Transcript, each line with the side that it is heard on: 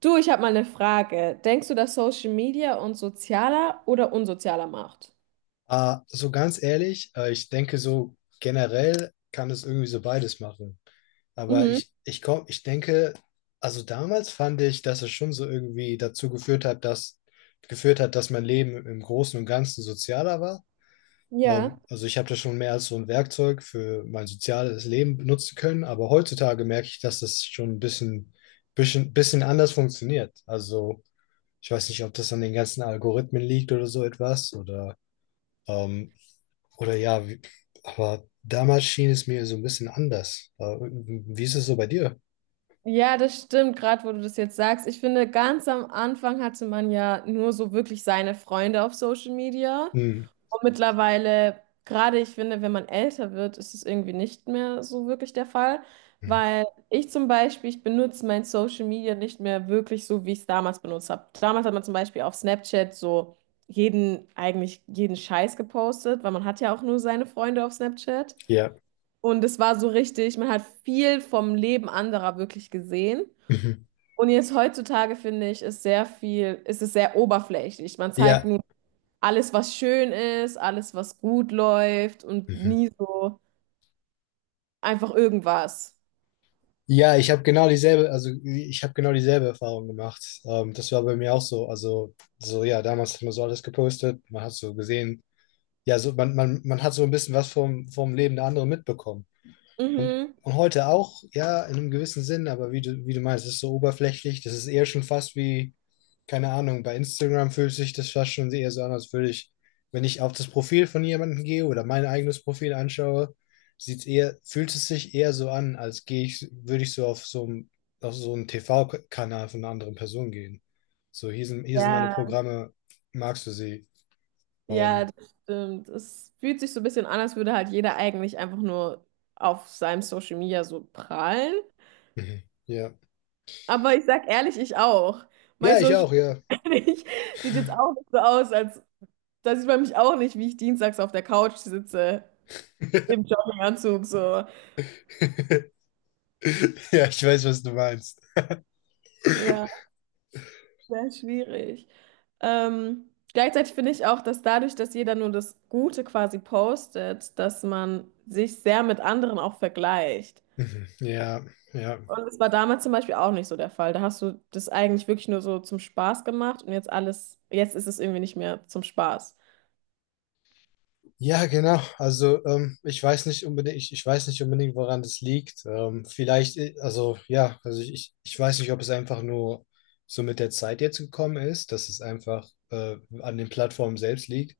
right: Du, ich habe mal eine Frage. Denkst du, dass Social Media uns sozialer oder unsozialer macht?
left: So ganz ehrlich, ich denke, so generell kann es irgendwie so beides machen. Aber
right: Mhm.
left: ich, ich komm, ich denke, also damals fand ich, dass es schon so irgendwie dazu geführt hat, dass mein Leben im Großen und Ganzen sozialer war.
right: Ja.
left: Also ich habe das schon mehr als so ein Werkzeug für mein soziales Leben benutzen können, aber heutzutage merke ich, dass das schon ein bisschen anders funktioniert. Also ich weiß nicht, ob das an den ganzen Algorithmen liegt oder so etwas ähm, oder ja, wie, aber damals schien es mir so ein bisschen anders. Wie ist es so bei dir?
right: Ja, das stimmt, gerade wo du das jetzt sagst. Ich finde, ganz am Anfang hatte man ja nur so wirklich seine Freunde auf Social Media.
left: Hm.
right: Und mittlerweile, gerade ich finde, wenn man älter wird, ist es irgendwie nicht mehr so wirklich der Fall,
left: Mhm.
right: weil ich zum Beispiel, ich benutze mein Social Media nicht mehr wirklich so, wie ich es damals benutzt habe. Damals hat man zum Beispiel auf Snapchat so jeden, eigentlich jeden Scheiß gepostet, weil man hat ja auch nur seine Freunde auf Snapchat.
left: Ja.
right: Und es war so richtig, man hat viel vom Leben anderer wirklich gesehen.
left: Mhm.
right: Und jetzt heutzutage finde ich, ist sehr viel, ist es sehr oberflächlich. Man zeigt
left: Ja.
right: nur alles, was schön ist, alles, was gut läuft und
left: Mhm.
right: nie so einfach irgendwas.
left: Ja, ich habe genau dieselbe Erfahrung gemacht. Das war bei mir auch so. Also, so ja, damals hat man so alles gepostet, man hat so gesehen, ja, so man hat so ein bisschen was vom Leben der anderen mitbekommen. Und,
right: Mhm.
left: und heute auch, ja, in einem gewissen Sinn, aber wie du meinst, es ist so oberflächlich, das ist eher schon fast wie, keine Ahnung, bei Instagram fühlt sich das fast schon eher so an, wenn ich auf das Profil von jemandem gehe oder mein eigenes Profil anschaue, fühlt es sich eher so an, würde ich so auf auf so einen TV-Kanal von einer anderen Person gehen. So, hier sind meine
right: Ja.
left: Programme, magst du sie?
right: Ja,
left: Ähm,
right: das stimmt. Es fühlt sich so ein bisschen an, als würde halt jeder eigentlich einfach nur auf seinem Social Media so prahlen.
left: mhm. Ja.
right: Aber ich sag ehrlich, ich auch. Mein
left: Ja, ich
right: Social
left: auch, ja.
right: Media sieht jetzt auch nicht so aus, als da sieht man mich auch nicht, wie ich dienstags auf der Couch sitze im Jogginganzug so.
left: Ja, ich weiß, was du meinst.
right: Ja. Sehr schwierig. Gleichzeitig finde ich auch, dass dadurch, dass jeder nur das Gute quasi postet, dass man sich sehr mit anderen auch vergleicht.
left: Mhm. Ja, ja,
right: Und das war damals zum Beispiel auch nicht so der Fall. Da hast du das eigentlich wirklich nur so zum Spaß gemacht und jetzt alles, jetzt ist es irgendwie nicht mehr zum Spaß.
left: ja, genau. Also ich weiß nicht unbedingt, woran das liegt. Vielleicht, also ja, also ich, ich ich weiß nicht, ob es einfach nur so mit der Zeit jetzt gekommen ist, dass es einfach an den Plattformen selbst liegt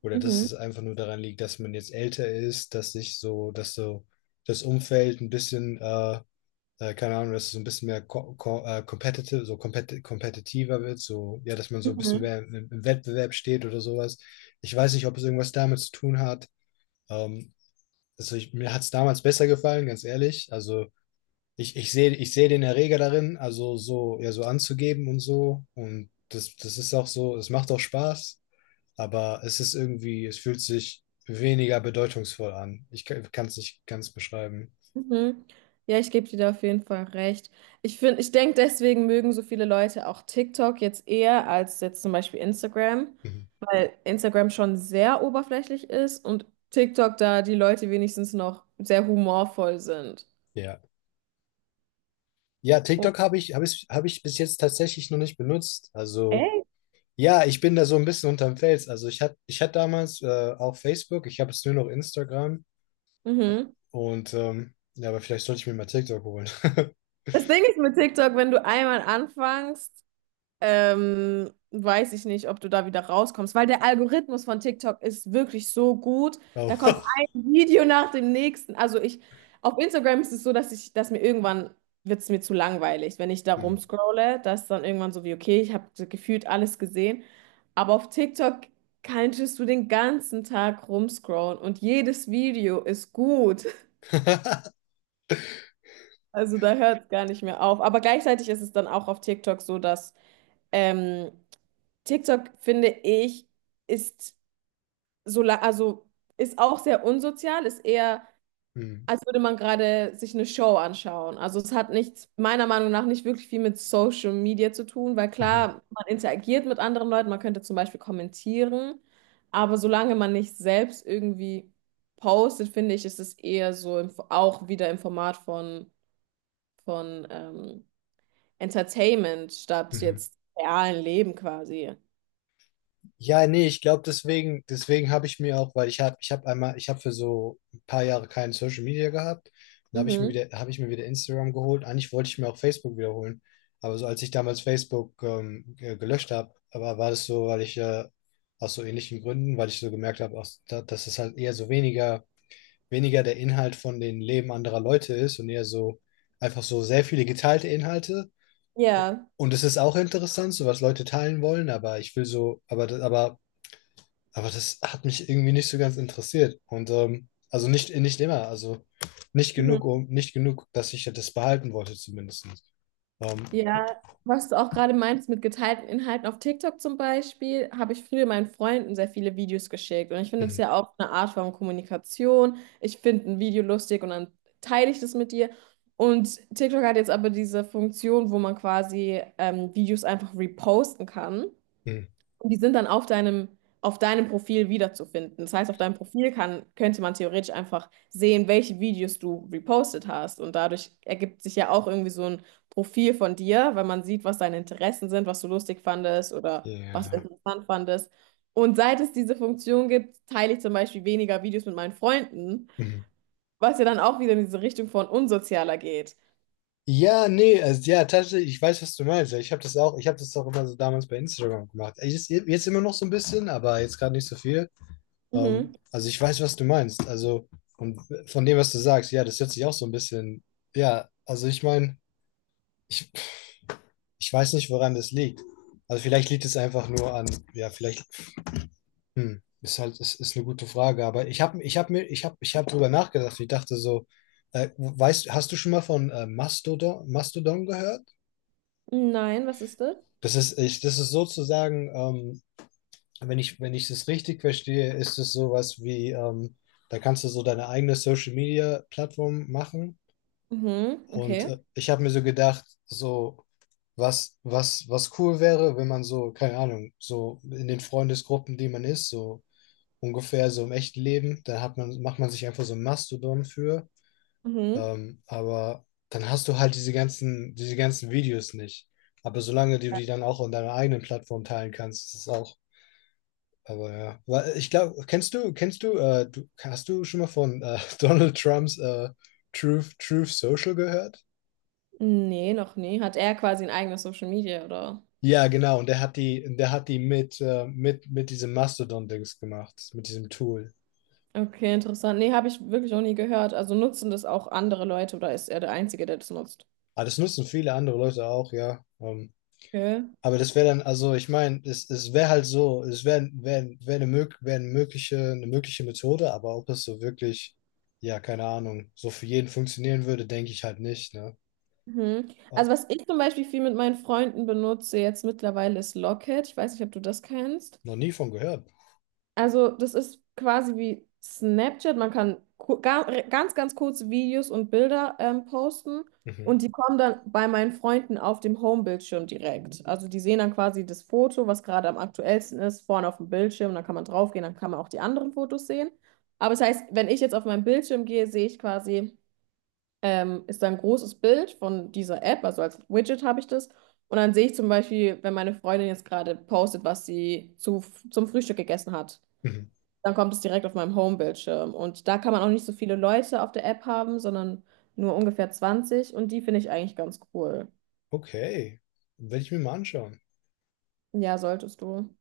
left: oder dass
right: Mhm.
left: es einfach nur daran liegt, dass man jetzt älter ist, dass so das Umfeld ein bisschen keine Ahnung, dass es so ein bisschen mehr ko ko competitive, so kompetitiver wird, so, ja, dass man so ein bisschen
right: Mhm.
left: mehr im, im Wettbewerb steht oder sowas. Ich weiß nicht, ob es irgendwas damit zu tun hat. Ähm, mir hat es damals besser gefallen, ganz ehrlich. Ich sehe den Erreger darin, also so, ja, so anzugeben und so. Und das ist auch so, es macht auch Spaß, aber es ist irgendwie, es fühlt sich weniger bedeutungsvoll an. Ich kann es nicht ganz beschreiben.
right: Mhm. Ja, ich gebe dir da auf jeden Fall recht. Ich finde, ich denke, deswegen mögen so viele Leute auch TikTok jetzt eher als jetzt zum Beispiel Instagram.
left: Mhm.
right: Weil Instagram schon sehr oberflächlich ist und TikTok da die Leute wenigstens noch sehr humorvoll sind.
left: Ja. Ja,
right: Oh,
left: TikTok habe ich, habe ich, habe ich bis jetzt tatsächlich noch nicht benutzt. Also,
right: echt?
left: ja, ich bin da so ein bisschen unterm Fels. Also ich hatte damals auch Facebook, ich habe jetzt nur noch Instagram
right: Mhm.
left: und ja, aber vielleicht sollte ich mir mal TikTok holen.
right: Das Ding ist mit TikTok, wenn du einmal anfängst, weiß ich nicht, ob du da wieder rauskommst, weil der Algorithmus von TikTok ist wirklich so gut.
left: Oh.
right: Da kommt ein Video nach dem nächsten. Also ich, auf Instagram ist es so, dass ich, dass mir irgendwann wird es mir zu langweilig, wenn ich da
left: Hm.
right: rumscrolle, dass dann irgendwann so wie, okay, ich habe gefühlt alles gesehen. Aber auf TikTok kannst du den ganzen Tag rumscrollen und jedes Video ist gut. Also da hört es gar nicht mehr auf. Aber gleichzeitig ist es dann auch auf TikTok so, dass ähm, TikTok, finde ich, ist so, also ist auch sehr unsozial, ist eher,
left: Hm.
right: als würde man gerade sich eine Show anschauen. Also es hat nichts, meiner Meinung nach, nicht wirklich viel mit Social Media zu tun, weil
left: Mhm.
right: klar, man interagiert mit anderen Leuten, man könnte zum Beispiel kommentieren, aber solange man nicht selbst irgendwie postet, finde ich, ist es eher so im, auch wieder im Format von Entertainment statt
left: Mhm.
right: jetzt realen Leben quasi.
left: Ja, nee, ich glaube, deswegen habe ich mir auch, weil ich habe für so ein paar Jahre kein Social Media gehabt. Dann habe ich mir
right: Mhm.
left: wieder, habe ich mir wieder Instagram geholt. Eigentlich wollte ich mir auch Facebook wiederholen. Aber so als ich damals Facebook gelöscht habe, war das so, weil ich aus so ähnlichen Gründen, weil ich so gemerkt habe, dass es halt eher so weniger der Inhalt von den Leben anderer Leute ist und eher so einfach so sehr viele geteilte Inhalte.
right: Ja.
left: Und es ist auch interessant, so was Leute teilen wollen, aber ich will so, aber das hat mich irgendwie nicht so ganz interessiert. Und also nicht immer, also nicht
right: Mhm.
left: genug, nicht genug, dass ich das behalten wollte, zumindest. Ähm,
right: Ja, was du auch gerade meinst mit geteilten Inhalten auf TikTok zum Beispiel, habe ich früher meinen Freunden sehr viele Videos geschickt. Und ich finde das
left: mhm,
right: ja auch eine Art von Kommunikation. Ich finde ein Video lustig und dann teile ich das mit dir. Und TikTok hat jetzt aber diese Funktion, wo man quasi Videos einfach reposten kann.
left: mhm,
right: Und die sind dann auf deinem Profil wiederzufinden. Das heißt, auf deinem Profil kann, könnte man theoretisch einfach sehen, welche Videos du repostet hast. Und dadurch ergibt sich ja auch irgendwie so ein Profil von dir, weil man sieht, was deine Interessen sind, was du lustig fandest oder was du
left: ja.
right: interessant fandest. Und seit es diese Funktion gibt, teile ich zum Beispiel weniger Videos mit meinen Freunden,
left: Mhm.
right: was ja dann auch wieder in diese Richtung von unsozialer geht.
left: Ja, nee, also ja, tatsächlich, ich weiß, was du meinst. Ich habe das auch immer so damals bei Instagram gemacht. Ich jetzt immer noch so ein bisschen, aber jetzt gerade nicht so viel.
right: Mhm.
left: Also ich weiß, was du meinst. Also, und von dem, was du sagst, ja, das hört sich auch so ein bisschen, ja, also ich meine, ich, ich weiß nicht, woran das liegt. Also vielleicht liegt es einfach nur an, ja, vielleicht, hm, ist halt, ist eine gute Frage, aber ich habe ich hab mir, ich habe ich hab drüber nachgedacht. Ich dachte so, hast du schon mal von Mastodon gehört?
right: Nein, was ist das?
left: Das ist sozusagen, wenn ich das richtig verstehe, ist es sowas wie, da kannst du so deine eigene Social Media Plattform machen.
right: Mhm,
left: Und
right: okay.
left: ich habe mir so gedacht, so, was cool wäre, wenn man so, keine Ahnung, so in den Freundesgruppen, die man ist, so ungefähr so im echten Leben, dann macht man sich einfach so ein Mastodon für.
right: Mhm.
left: Aber dann hast du halt diese ganzen Videos nicht. Aber solange du die dann auch in deiner eigenen Plattform teilen kannst, ist es auch. Aber ja. Weil ich glaube, hast du schon mal von Donald Trumps Truth Social gehört?
right: Nee, noch nie. Hat er quasi ein eigenes Social Media, oder?
left: Ja, genau. Und der hat die mit, mit diesem Mastodon-Dings gemacht, mit diesem Tool.
right: Okay, interessant. Nee, habe ich wirklich noch nie gehört. Also nutzen das auch andere Leute oder ist er der Einzige, der das nutzt?
left: Aber das nutzen viele andere Leute auch, ja.
right: Okay.
left: Aber das wäre dann, also ich meine, es wäre halt so, es wäre wär, wär eine, mög wär eine mögliche Methode, aber ob das so wirklich, ja, keine Ahnung, so für jeden funktionieren würde, denke ich halt nicht, ne?
right: Mhm.
left: Ah,
right: Also was ich zum Beispiel viel mit meinen Freunden benutze jetzt mittlerweile ist Locket. Ich weiß nicht, ob du das kennst.
left: noch nie von gehört.
right: Also, das ist quasi wie Snapchat. Man kann ganz, ganz kurze Videos und Bilder posten
left: Mhm.
right: und die kommen dann bei meinen Freunden auf dem Homebildschirm direkt. Also, die sehen dann quasi das Foto, was gerade am aktuellsten ist, vorne auf dem Bildschirm. Dann kann man draufgehen, dann kann man auch die anderen Fotos sehen. Aber das heißt, wenn ich jetzt auf meinen Bildschirm gehe, sehe ich quasi, ist da ein großes Bild von dieser App, also als Widget habe ich das. Und dann sehe ich zum Beispiel, wenn meine Freundin jetzt gerade postet, was sie zu, zum Frühstück gegessen hat.
left: Mhm.
right: Dann kommt es direkt auf meinem Home-Bildschirm. Und da kann man auch nicht so viele Leute auf der App haben, sondern nur ungefähr 20. Und die finde ich eigentlich ganz cool.
left: Okay. Werde ich mir mal anschauen.
right: Ja, solltest du.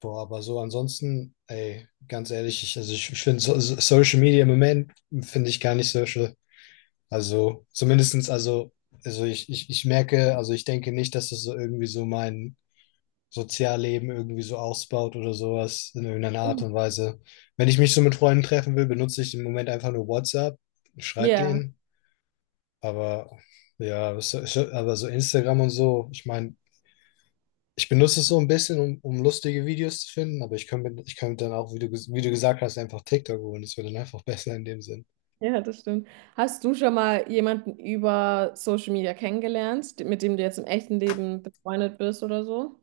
left: Boah, aber so ansonsten, ey, ganz ehrlich, ich finde so, so- Social Media im Moment finde ich gar nicht social. Also zumindestens, also, also ich merke, also ich denke nicht, dass das so irgendwie so mein Sozialleben irgendwie so ausbaut oder sowas in irgendeiner Art
right: Mhm.
left: und Weise. Wenn ich mich so mit Freunden treffen will, benutze ich im Moment einfach nur WhatsApp, schreibe
right: Ja,
left: denen, aber ja, so, so- aber so Instagram und so, ich meine, ich benutze es so ein bisschen, um lustige Videos zu finden, aber ich könnte dann auch, wie du gesagt hast, einfach TikTok holen. Das wäre dann einfach besser in dem Sinn.
right: ja, das stimmt. Hast du schon mal jemanden über Social Media kennengelernt, mit dem du jetzt im echten Leben befreundet bist oder so?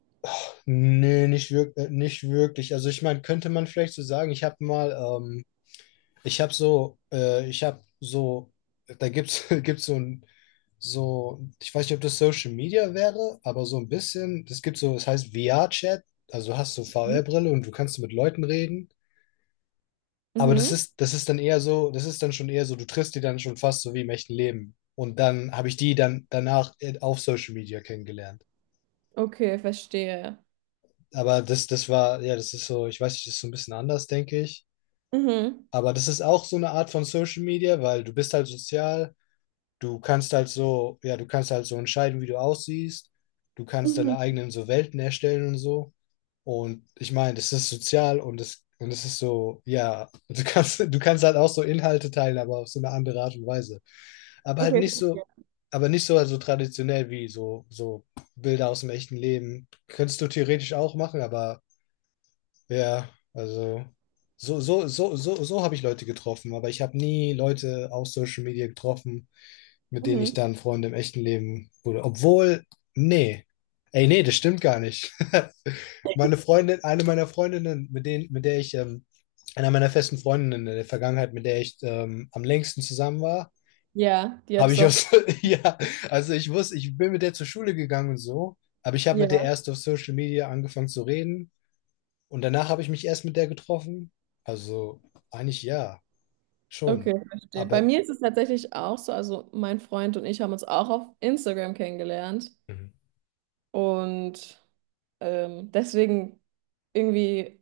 left: Nee, nicht wirklich, nicht wirklich. Also ich meine, könnte man vielleicht so sagen, ich habe so, gibt's so ein, so, ich weiß nicht, ob das Social Media wäre, aber so ein bisschen, es heißt VR-Chat, also du hast du
right: Mhm.
left: VR-Brille und du kannst mit Leuten reden. Aber
right: Mhm.
left: das ist dann eher so, das ist dann schon eher so, du triffst die dann schon fast so wie im echten Leben. Und dann habe ich die dann danach auf Social Media kennengelernt.
right: Okay, verstehe.
left: Aber das war, ja, das ist so, ich weiß nicht, das ist so ein bisschen anders, denke ich.
right: Mhm.
left: Aber das ist auch so eine Art von Social Media, weil du bist halt sozial, du kannst halt so, ja, du kannst halt so entscheiden, wie du aussiehst, du kannst deine
right: Mhm.
left: eigenen so Welten erstellen und so. Und ich meine, es ist sozial und es ist so, ja, du kannst halt auch so Inhalte teilen, aber auf so eine andere Art und Weise. Aber halt
right: Okay.
left: nicht so, aber nicht so also traditionell wie so, so Bilder aus dem echten Leben. Könntest du theoretisch auch machen, aber ja, also so habe ich Leute getroffen, aber ich habe nie Leute auf Social Media getroffen, mit denen ich
right: Mhm.
left: dann Freunde im echten Leben wurde. Obwohl, nee. Ey, nee, das stimmt gar nicht. Meine Freundin, eine meiner Freundinnen, mit denen, mit der ich, einer meiner festen Freundinnen in der Vergangenheit, mit der ich am längsten zusammen war,
right: Ja, die hat
left: habe
right: es
left: ich
right: auf.
left: aus, ja, also ich wusste, ich bin mit der zur Schule gegangen und so, aber ich habe mit der
right: Ja.
left: erst auf Social Media angefangen zu reden und danach habe ich mich erst mit der getroffen. Also eigentlich ja,
right: Okay,
left: schon.
right: verstehe. Bei
left: Aber
right: mir ist es tatsächlich auch so, also mein Freund und ich haben uns auch auf Instagram kennengelernt
left: Mhm.
right: und deswegen irgendwie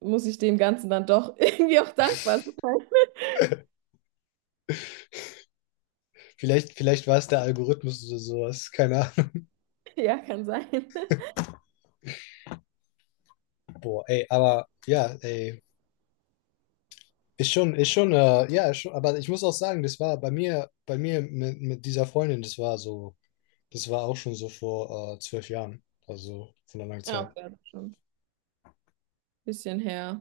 right: muss ich dem Ganzen dann doch irgendwie auch dankbar sein.
left: vielleicht, war es der Algorithmus oder sowas. Keine Ahnung.
right: Ja, kann sein.
left: Boah, ey, aber ja, ey. Ist schon, aber ich muss auch sagen, das war bei mir, mit dieser Freundin, das war so, das war auch schon so vor 12 Jahren. Also von einer langen
right: Ja,
left: Zeit.
right: okay, das ist schon ein bisschen her.